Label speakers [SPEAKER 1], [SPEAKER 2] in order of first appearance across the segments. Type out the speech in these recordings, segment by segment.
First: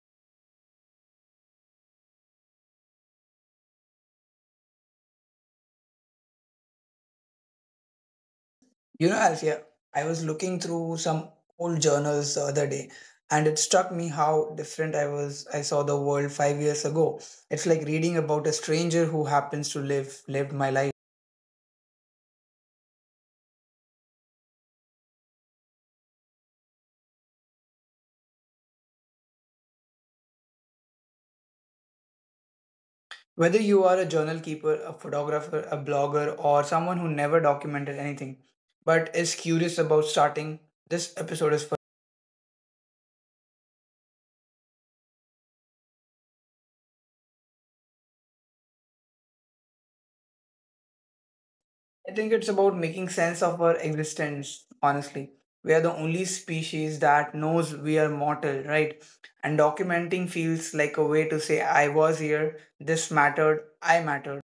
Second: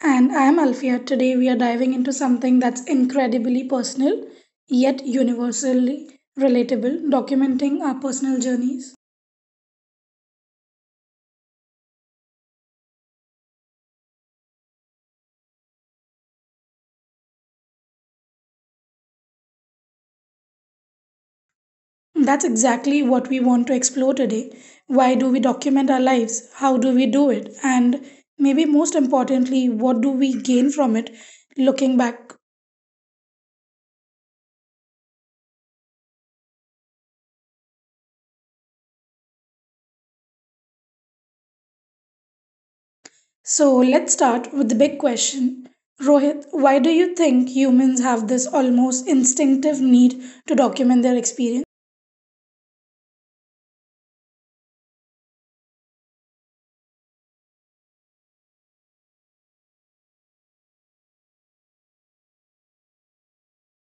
[SPEAKER 1] And I'm Alfia. Today we are diving into something that's incredibly personal yet universally relatable, documenting our personal journeys.
[SPEAKER 2] You know, Alfia, I was looking through some old journals the other day, and it struck me how different I was. I saw the world 5 years ago. It's like reading about a stranger who happens to lived my life.
[SPEAKER 1] That's exactly what we want to explore today. Why do we document our lives? How do we do it? And maybe most importantly, what do we gain from it looking back?
[SPEAKER 2] Whether you are a journal keeper, a photographer, a blogger, or someone who never documented anything, but is curious about starting, this episode is for.
[SPEAKER 1] So let's start with the big question. Rohit, why do you think humans have this almost instinctive need to document their
[SPEAKER 2] I
[SPEAKER 1] experience?
[SPEAKER 2] think it's about making sense of our existence, honestly. We are the only species that knows we are mortal, right? And documenting feels like a way to say, I was here, this mattered, I mattered.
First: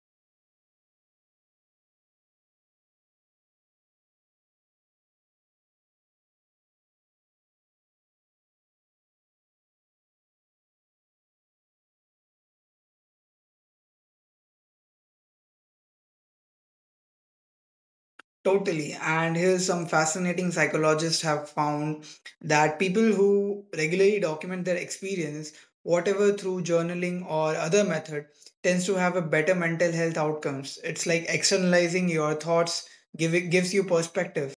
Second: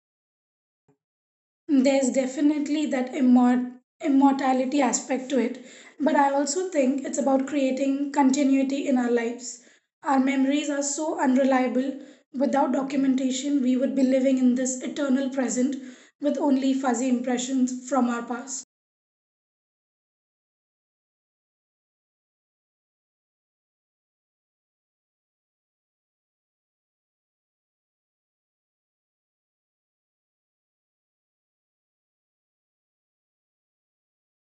[SPEAKER 1] There's definitely that immortality aspect to it, but I also think it's about creating continuity in our lives. Our memories are so unreliable. Without documentation, we would be living in this eternal present with only fuzzy impressions from our past.
[SPEAKER 2] Totally. And here's some fascinating psychologists have found that people who regularly document their experience, whatever through journaling or other method, tends to have a better mental health outcomes. It's like externalizing your thoughts gives you perspective.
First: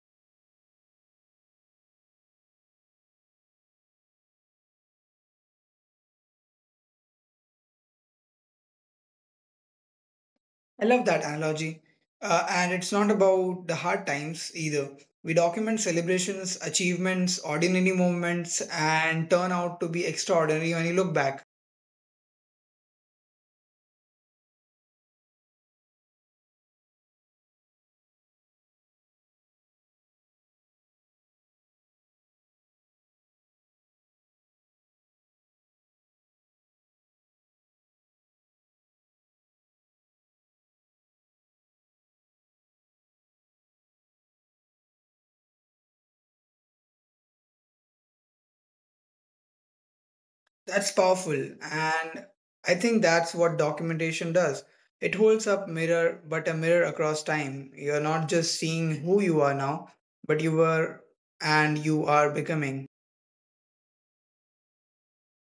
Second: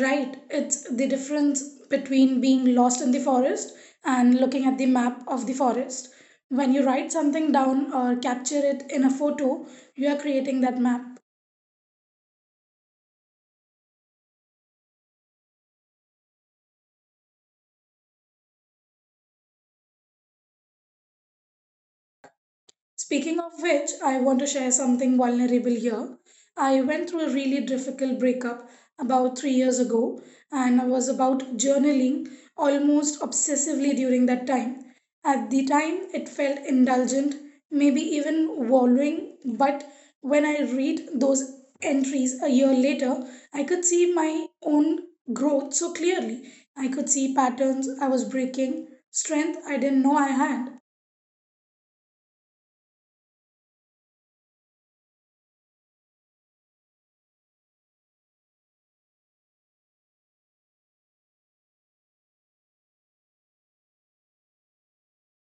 [SPEAKER 1] Right, it's the difference between being lost in the forest and looking at the map of the forest. When you write something down or capture it in a photo, you are creating
[SPEAKER 2] I
[SPEAKER 1] that
[SPEAKER 2] love that
[SPEAKER 1] map.
[SPEAKER 2] analogy. And it's not about the hard times either. We document celebrations, achievements, ordinary moments, and turn out to be extraordinary when you look back.
[SPEAKER 1] Speaking of which, I want to share something vulnerable here. I went through a really difficult breakup about 3 years ago, and I was about journaling almost obsessively during that time. At the time, it felt indulgent, maybe even wallowing, but when I read those entries a year later, I could see my own growth so clearly. I could see patterns I was breaking, strength I didn't know I
[SPEAKER 2] That's
[SPEAKER 1] had.
[SPEAKER 2] powerful. And I think that's what documentation does. It holds up mirror, but a mirror across time. You're not just seeing who you are now, but you were and you are becoming.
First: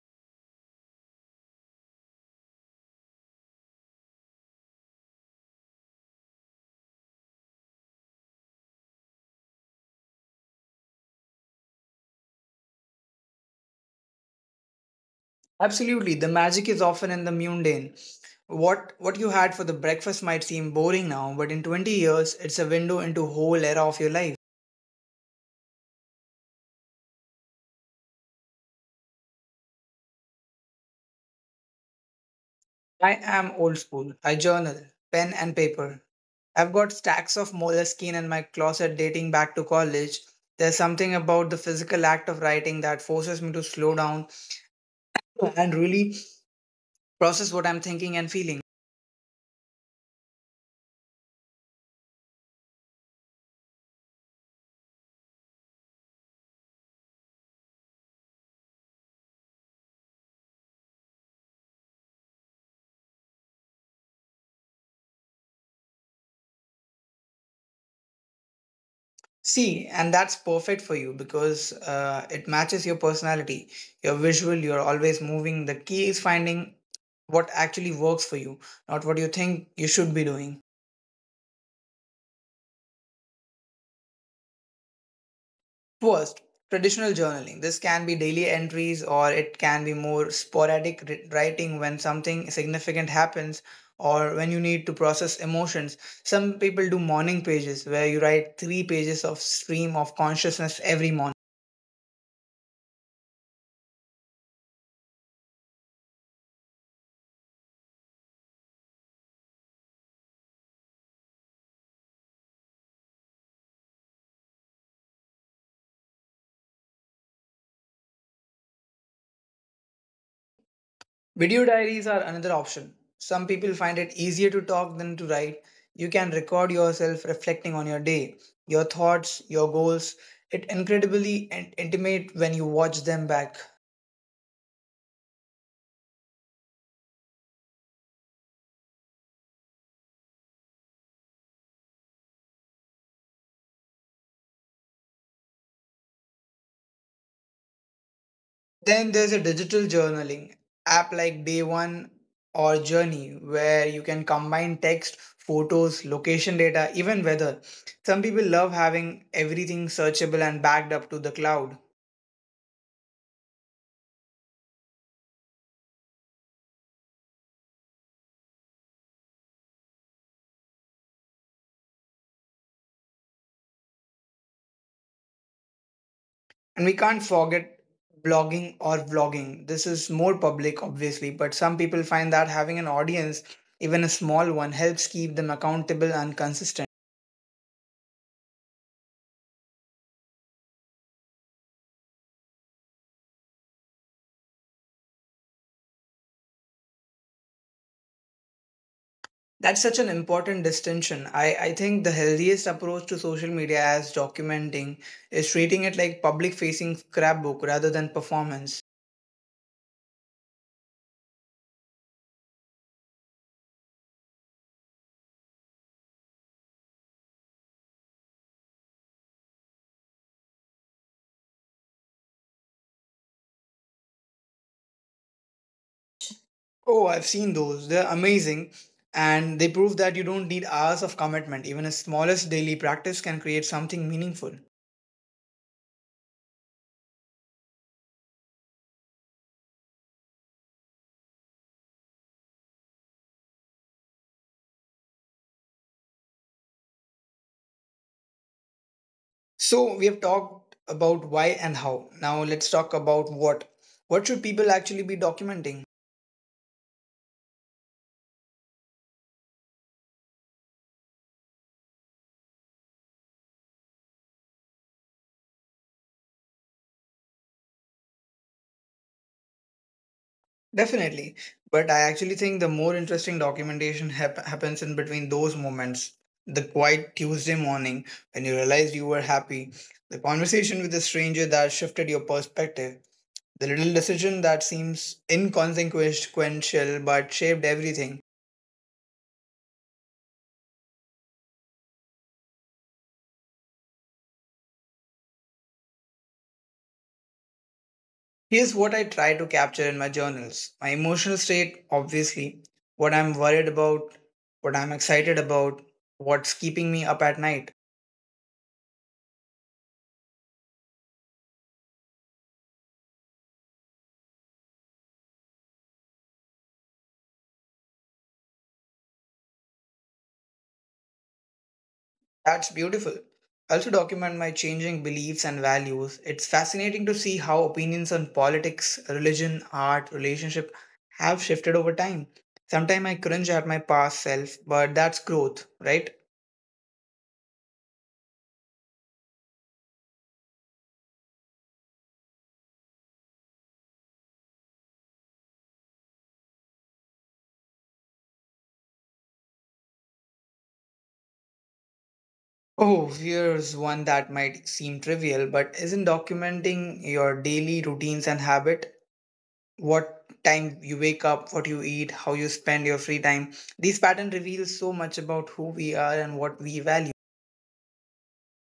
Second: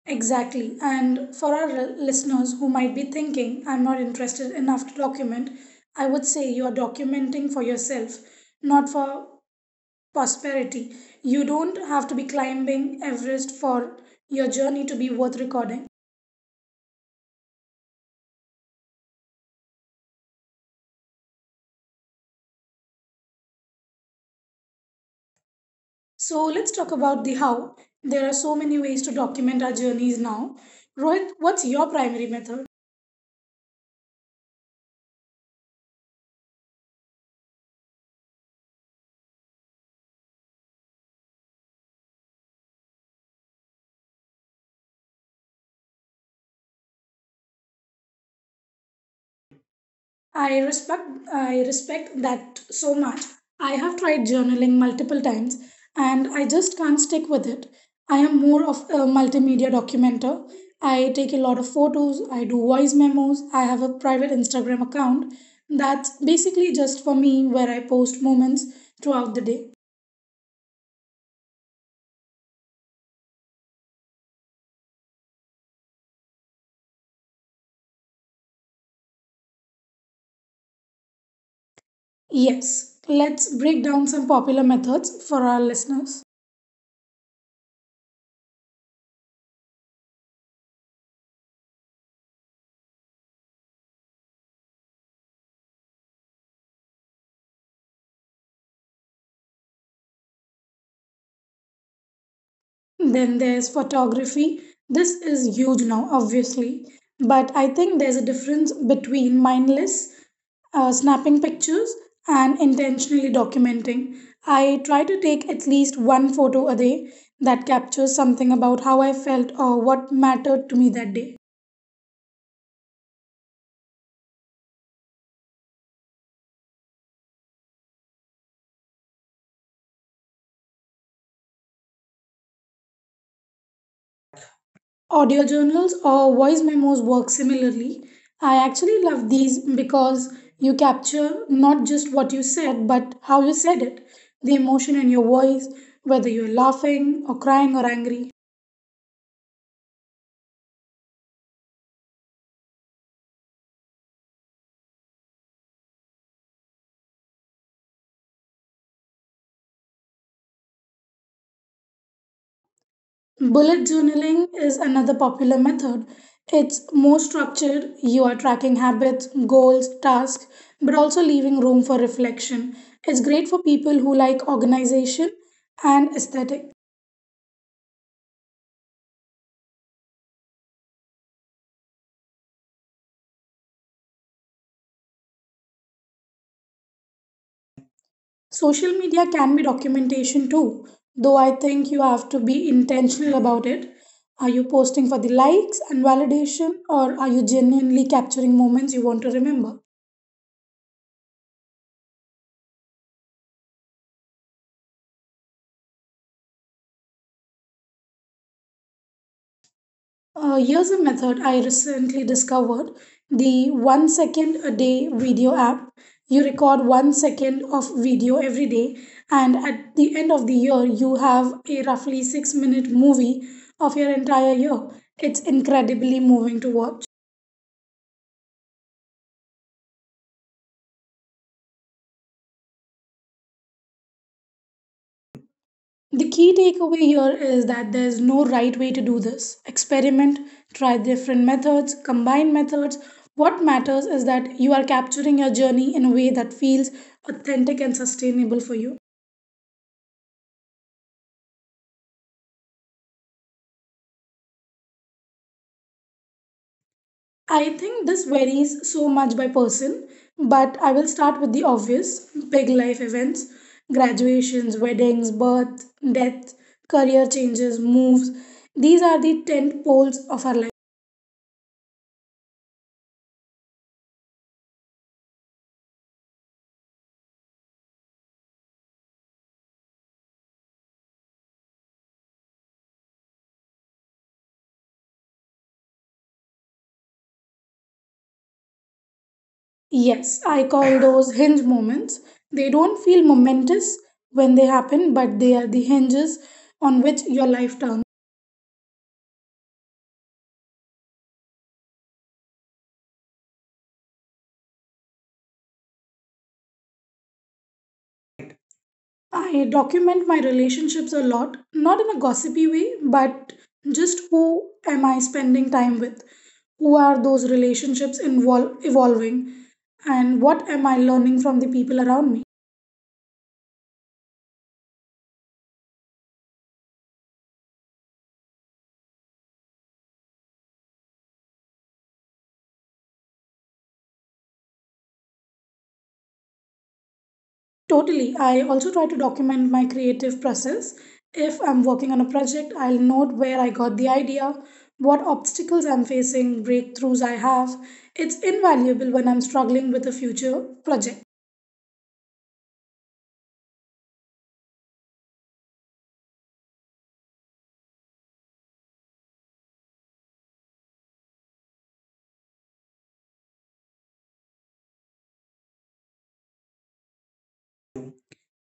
[SPEAKER 1] Exactly. And for our listeners who might be thinking, I'm not interested enough to document, I would say you are documenting for yourself, not for prosperity. You don't have to be climbing Everest for your journey to be worth recording.
[SPEAKER 2] Absolutely. The magic is often in the mundane. What you had for the breakfast might seem boring now, but in 20 years it's a window into whole era of your life.
[SPEAKER 1] So let's talk about the how. There are so many ways to document our journeys now. Rohit, what's your primary method?
[SPEAKER 2] I am old school. I journal, pen and paper. I've got stacks of moleskine in my closet dating back to college. There's something about the physical act of writing that forces me to slow down and really process what I'm thinking and feeling.
[SPEAKER 1] I respect that so much. I have tried journaling multiple times and I just can't stick with it. I am more of a multimedia documenter. I take a lot of photos, I do voice memos, I have a private Instagram account that's basically just for me where I post moments throughout the day.
[SPEAKER 2] See, and that's perfect for you because it matches your personality. You're visual, you're always moving. The key is finding what actually works for you, not what you think you should be doing.
[SPEAKER 1] Yes, let's break down some popular methods for our listeners.
[SPEAKER 2] First, traditional journaling. This can be daily entries or it can be more sporadic writing when something significant happens or when you need to process emotions. Some people do morning pages where you write three pages of stream of consciousness every morning.
[SPEAKER 1] Then there's photography. This is huge now, obviously. But I think there's a difference between mindless snapping pictures and intentionally documenting. I try to take at least one photo a day that captures something about how I felt or what mattered to me that day.
[SPEAKER 2] Video diaries are another option. Some people find it easier to talk than to write. You can record yourself reflecting on your day, your thoughts, your goals. It's incredibly intimate when you watch them back.
[SPEAKER 1] Audio journals or voice memos work similarly. I actually love these because you capture not just what you said, but how you said it, the emotion in your voice, whether you're laughing or crying or angry.
[SPEAKER 2] Then there's a digital journaling app like Day One or Journey where you can combine text, photos, location data, even weather. Some people love having everything searchable and backed up to the cloud.
[SPEAKER 1] Bullet journaling is another popular method. It's more structured, you are tracking habits, goals, tasks, but also leaving room for reflection. It's great for people who like organization and aesthetic.
[SPEAKER 2] And we can't forget blogging or vlogging. This is more public, obviously, but some people find that having an audience, even a small one, helps keep them accountable and consistent.
[SPEAKER 1] Social media can be documentation too, though I think you have to be intentional about it. Are you posting for the likes and validation, or are you genuinely capturing moments you want to remember?
[SPEAKER 2] That's such an important distinction. I think the healthiest approach to social media as documenting is treating it like public facing scrapbook rather than performance.
[SPEAKER 1] Here's a method I recently discovered, the 1 second a day video app. You record 1 second of video every day, and at the end of the year, you have a roughly 6-minute movie of your entire year. It's incredibly moving to watch.
[SPEAKER 2] Oh, I've seen those. They're amazing. And they prove that you don't need hours of commitment. Even a smallest daily practice can create something meaningful.
[SPEAKER 1] The key takeaway here is that there's no right way to do this. Experiment, try different methods, combine methods. What matters is that you are capturing your journey in a way that feels authentic and sustainable for you.
[SPEAKER 2] So we have talked about why and how. Now let's talk about what. What should people actually be documenting?
[SPEAKER 1] I think this varies so much by person, but I will start with the obvious big life events, graduations, weddings, birth, death, career changes, moves. These are the tent poles of our life.
[SPEAKER 2] Definitely. But I actually think the more interesting documentation happens in between those moments. The quiet Tuesday morning when you realized you were happy, the conversation with a stranger that shifted your perspective, the little decision that seems inconsequential but shaped everything.
[SPEAKER 1] Yes, I call those hinge moments. They don't feel momentous when they happen, but they are the hinges on which your life turns.
[SPEAKER 2] Here's what I try to capture in my journals my emotional state, obviously, what I'm worried about, what I'm excited about, what's keeping me up at night.
[SPEAKER 1] I document my relationships a lot, not in a gossipy way, but just who am I spending time with? Who are those relationships involve evolving? And what am I learning from the people
[SPEAKER 2] That's
[SPEAKER 1] around me?
[SPEAKER 2] beautiful. I also document my changing beliefs and values. It's fascinating to see how opinions on politics, religion, art, relationship have shifted over time. Sometimes I cringe at my past self, but that's growth, right?
[SPEAKER 1] Totally. I also try to document my creative process. If I'm working on a project, I'll note where I got the idea, what obstacles I'm facing, breakthroughs I have. It's invaluable when I'm struggling with a future project.
[SPEAKER 2] Oh, here's one that might seem trivial, but isn't documenting your daily routines and habit what time you wake up, what you eat, how you spend your free time. These patterns reveal so much about who we are and what we value.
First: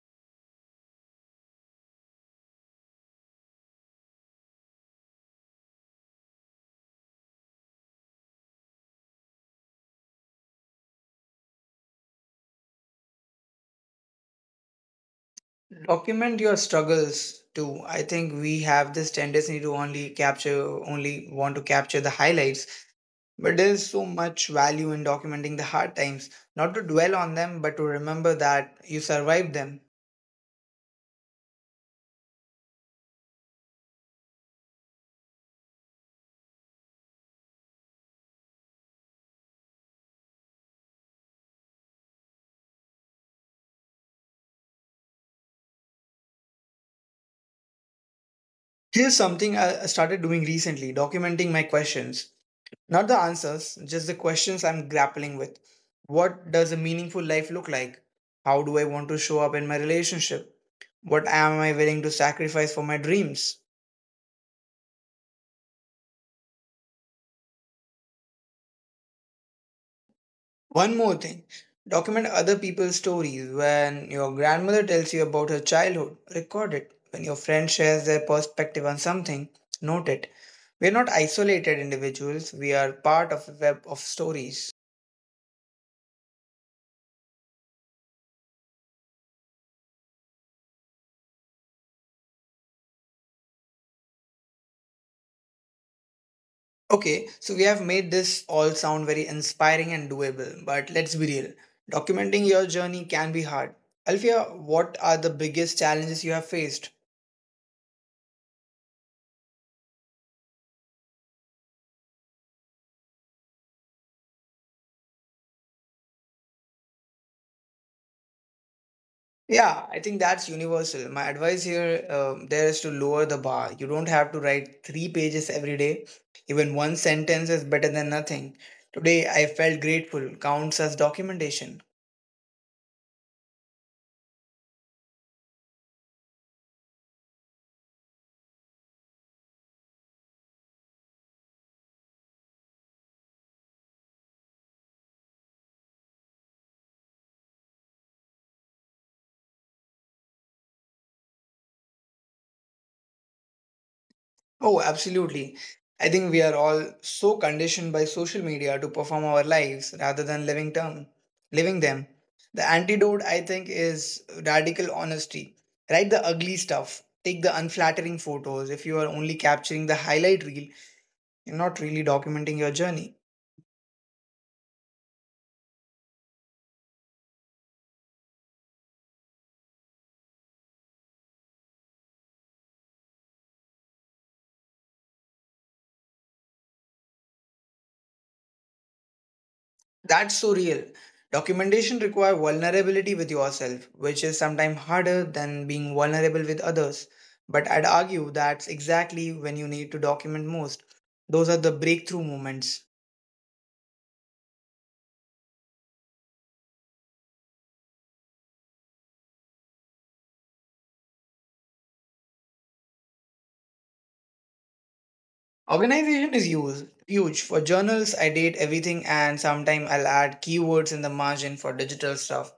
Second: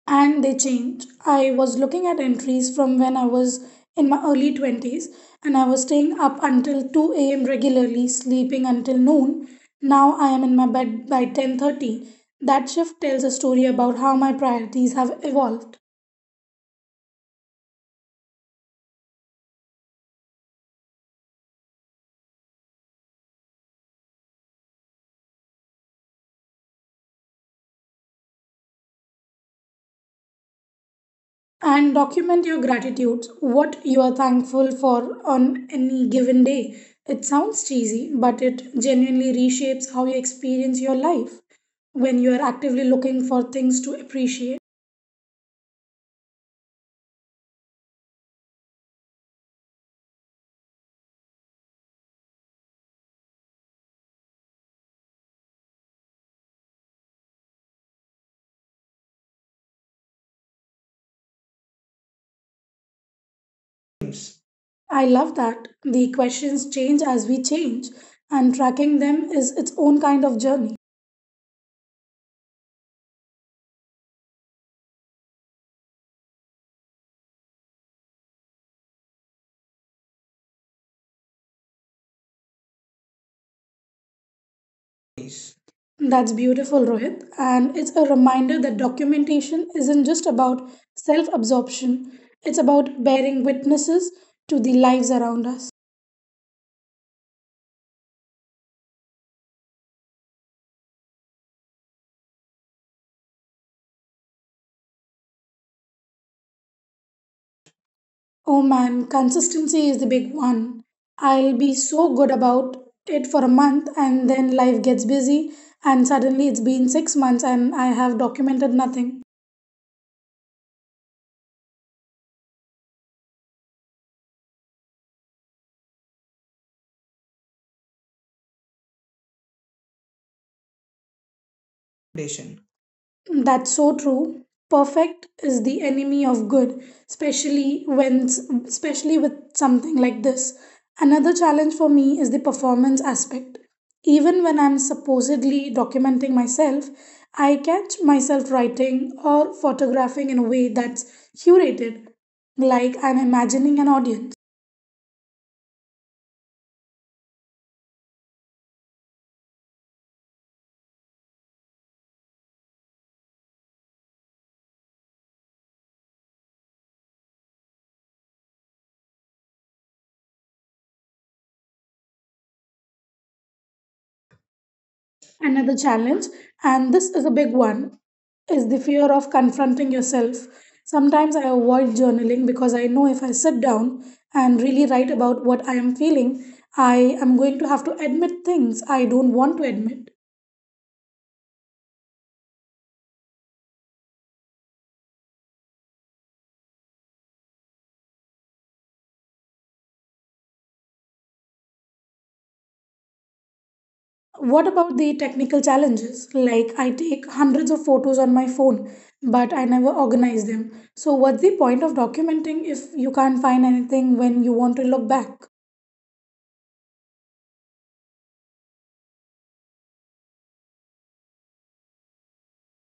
[SPEAKER 1] And they change. I was looking at entries from when I was in my early 20s and I was staying up until 2 a.m. regularly, sleeping until noon. Now I am in my bed by 10:30. That shift tells a story about how my priorities have evolved.
[SPEAKER 2] Document your struggles too. I think we have this tendency to only capture, only want to capture the highlights, but there is so much value in documenting the hard times, not to dwell on them, but to remember that you survived them.
[SPEAKER 1] And document your gratitudes, what you are thankful for on any given day. It sounds cheesy, but it genuinely reshapes how you experience your life when you are actively looking for things to appreciate.
[SPEAKER 2] Here's something I started doing recently documenting my questions. Not the answers, just the questions I'm grappling with. What does a meaningful life look like? How do I want to show up in my relationship? What am I willing to sacrifice for my dreams?
[SPEAKER 1] I love that. The questions change as we change, and tracking them is its own kind of journey.
[SPEAKER 2] One more thing document other people's stories. When your grandmother tells you about her childhood, record it. When your friend shares their perspective on something, note it. We are not isolated individuals, we are part of a web of stories.
[SPEAKER 1] That's beautiful, Rohit, and it's a reminder that documentation isn't just about self absorption. It's about bearing witnesses to the lives around us.
[SPEAKER 2] Okay, so we have made this all sound very inspiring and doable, but let's be real. Documenting your journey can be hard. Alfia, what are the biggest challenges you have faced?
[SPEAKER 1] Oh man, consistency is the big one. I'll be so good about it for a month and then life gets busy and suddenly it's been 6 months and I have documented nothing.
[SPEAKER 2] Yeah, I think that's universal. My advice here there is to lower the bar. You don't have to write three pages every day. Even one sentence is better than nothing. Today, I felt grateful counts as documentation.
[SPEAKER 1] That's so true. Perfect is the enemy of good, especially when especially with something like this. Another challenge for me is the performance aspect. Even when I'm supposedly documenting myself, I catch myself writing or photographing in a way that's curated, like I'm imagining an audience.
[SPEAKER 2] Oh, absolutely. I think we are all so conditioned by social media to perform our lives rather than living them. Living them. The antidote, I think, is radical honesty. Write the ugly stuff. Take the unflattering photos. If you are only capturing the highlight reel, you're not really documenting your journey.
[SPEAKER 1] Another challenge, and this is a big one, is the fear of confronting yourself. Sometimes I avoid journaling because I know if I sit down and really write about what I am feeling, I am going to have to admit things I don't want to admit.
[SPEAKER 2] That's so real. Documentation require vulnerability with yourself, which is sometimes harder than being vulnerable with others. But I'd argue that's exactly when you need to document most. Those are the breakthrough moments.
[SPEAKER 1] What about the technical challenges? Like, I take hundreds of photos on my phone but I never organize them. So what's the point of documenting if you can't find anything when you want to look back?
[SPEAKER 2] Organization is huge. For journals, I date everything and sometimes I'll add keywords in the margin for digital stuff.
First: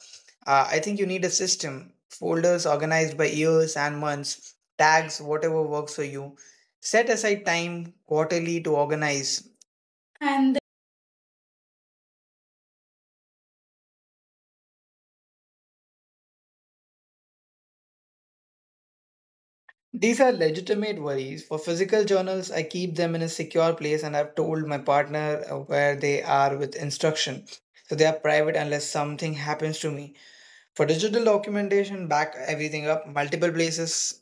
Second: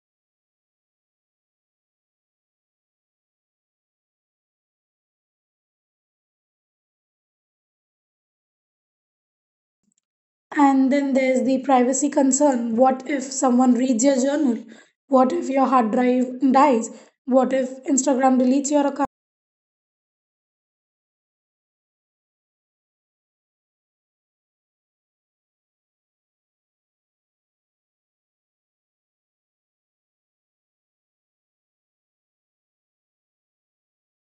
[SPEAKER 2] I think you need a system, folders organized by years and months, tags, whatever works for you. Set aside time quarterly to organize And
[SPEAKER 1] And then there's the privacy concern. What if someone reads your journal? What if your hard drive dies? What if Instagram deletes your account?
[SPEAKER 2] These are legitimate worries. For physical journals, I keep them in a secure place and I've told my partner where they are with instruction. So they are private unless something happens to me. For digital documentation, back everything up, multiple places,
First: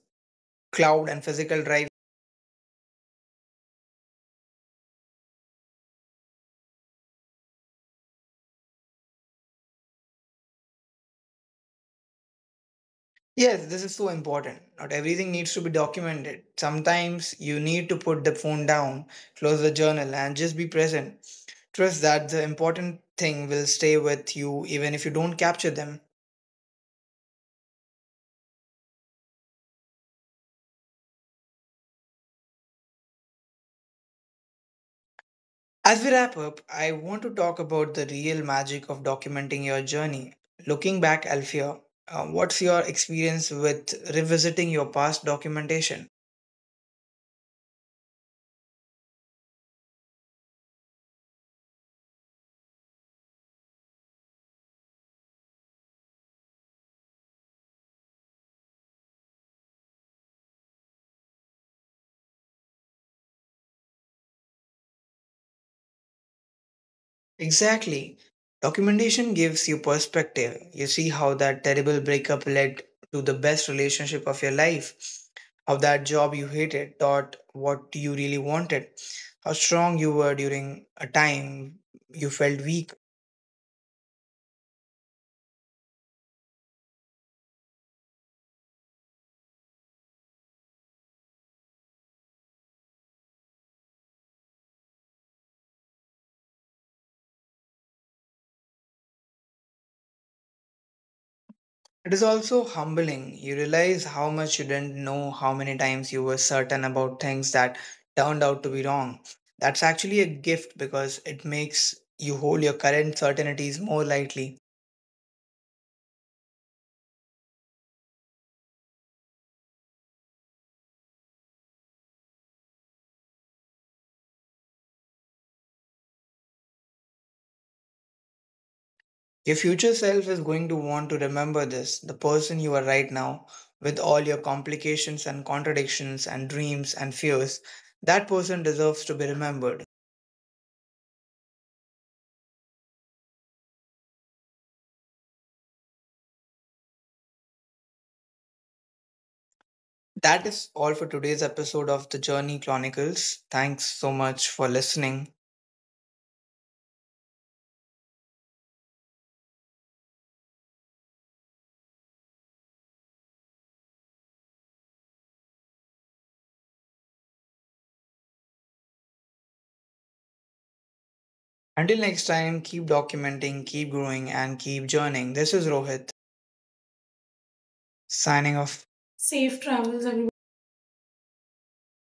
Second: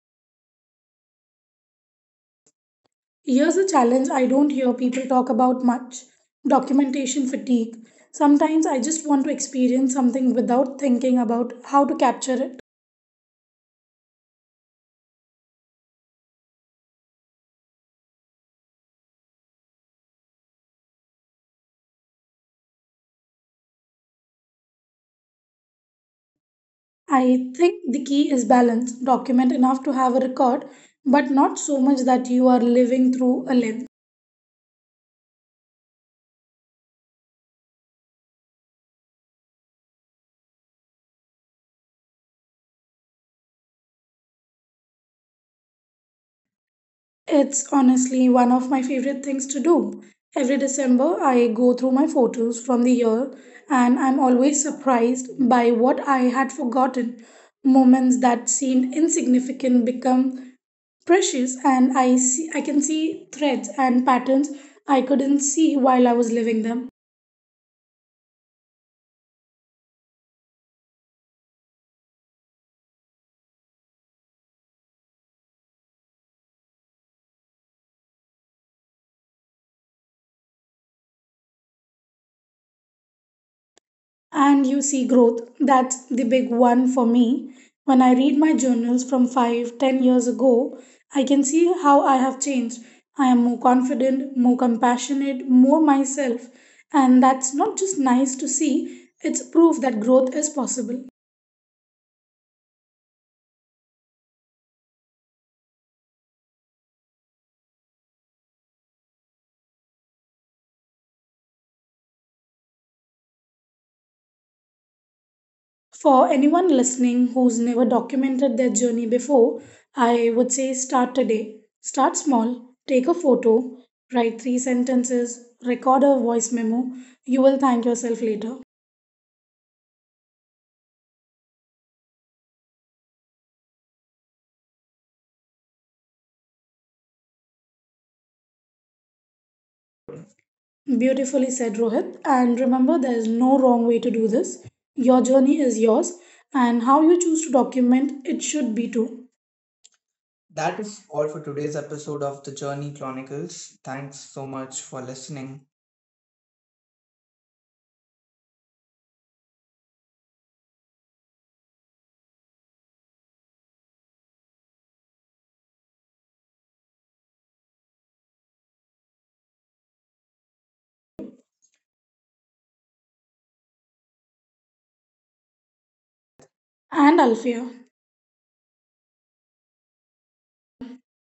[SPEAKER 2] cloud and physical drive.
[SPEAKER 1] Here's a challenge I don't hear people talk about much, documentation fatigue. Sometimes I just want to experience something without thinking about how to capture it.
[SPEAKER 2] Yes, this is so important. Not everything needs to be documented. Sometimes you need to put the phone down, close the journal, and just be present. Trust that the important thing will stay with you even if you don't capture them.
[SPEAKER 1] I think the key is balance. Document enough to have a record, but not so much that you are living through a lens.
[SPEAKER 2] As we wrap up, I want to talk about the real magic of documenting your journey. Looking back, Alfia, what's your experience with revisiting your past documentation?
[SPEAKER 1] It's honestly one of my favorite things to do. Every December, I go through my photos from the year and I'm always surprised by what I had forgotten. Moments that seemed insignificant become precious, and I can see threads and patterns I couldn't see while I was living them.
[SPEAKER 2] Exactly. Documentation gives you perspective. You see how that terrible breakup led to the best relationship of your life, how that job you hated taught what you really wanted, how strong you were during a time you felt weak.
[SPEAKER 1] And you see growth. That's the big one for me. When I read my journals from 5, 10 years ago, I can see how I have changed. I am more confident, more compassionate, more myself. And that's not just nice to see, it's proof that growth is possible.
[SPEAKER 2] It is also humbling. You realize how much you didn't know, how many times you were certain about things that turned out to be wrong. That's actually a gift because it makes you hold your current certainties more lightly.
[SPEAKER 1] For anyone listening who's never documented their journey before, I would say start today. Start small. Take a photo, write three sentences, record a voice memo. You will thank yourself later.
[SPEAKER 2] Your future self is going to want to remember this the person you are right now, with all your complications and contradictions and dreams and fears. That person deserves to be remembered.
[SPEAKER 1] Beautifully said, Rohit. And remember, there is no wrong way to do this. Your journey is yours, and how you choose to document it should be too.
[SPEAKER 2] That is all for today's episode of the Journey Chronicles. Thanks so much for listening. Until next time, keep documenting, keep growing, and keep journeying. This is Rohit
[SPEAKER 1] And Alfia,
[SPEAKER 2] signing off. Safe travels, everyone.